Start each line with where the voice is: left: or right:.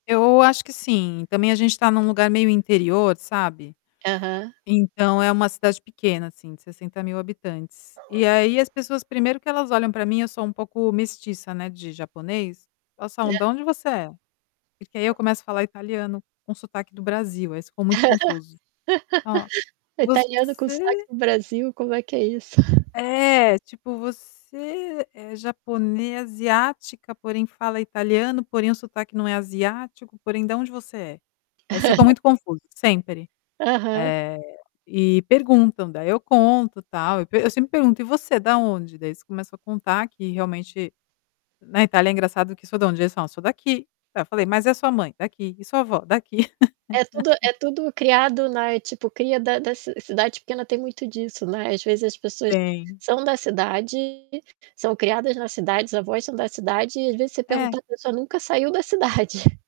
left: Eu acho que sim. Também a gente tá num lugar meio interior, sabe.
right: Aham.
left: Então é uma cidade pequena, assim, de 60.000 habitantes. E aí as pessoas primeiro que elas olham pra mim, eu sou um pouco mestiça, né, de japonês, elas
right: E
left: falam:
right: a
left: "Da onde você é?" Porque aí eu começo a falar italiano com sotaque do Brasil, aí eles ficam muito confuso. "Ó, você"
right: Italiano com sotaque do Brasil? Como é que é isso?
left: É, tipo, você é japone asiática, porém fala italiano, porém o sotaque não é asiático, porém "Da onde você é?" Aí eles ficam muito confuso, sempre.
right: Aham.
left: Eh, e perguntam, daí eu conto tal, e eu sempre pergunto: "E você, é da onde?" Daí eles começam a contar que, realmente na Itália é engraçado que sou "Da onde?" Aí eles falam: "Sou daqui." Aí eu falei: "Mas e a sua mãe?" "Daqui." "E sua avó?" "Daqui."
right: É tudo é tudo criado na tipo, cria da da ci cidade pequena, tem muito disso, né. Às vezes as pessoas
left: Tem.
right: são da cidade, são criadas na cidade, os avós são da cidade, e às vezes você
left: É.
right: pergunta, a pessoa nunca saiu da cidade.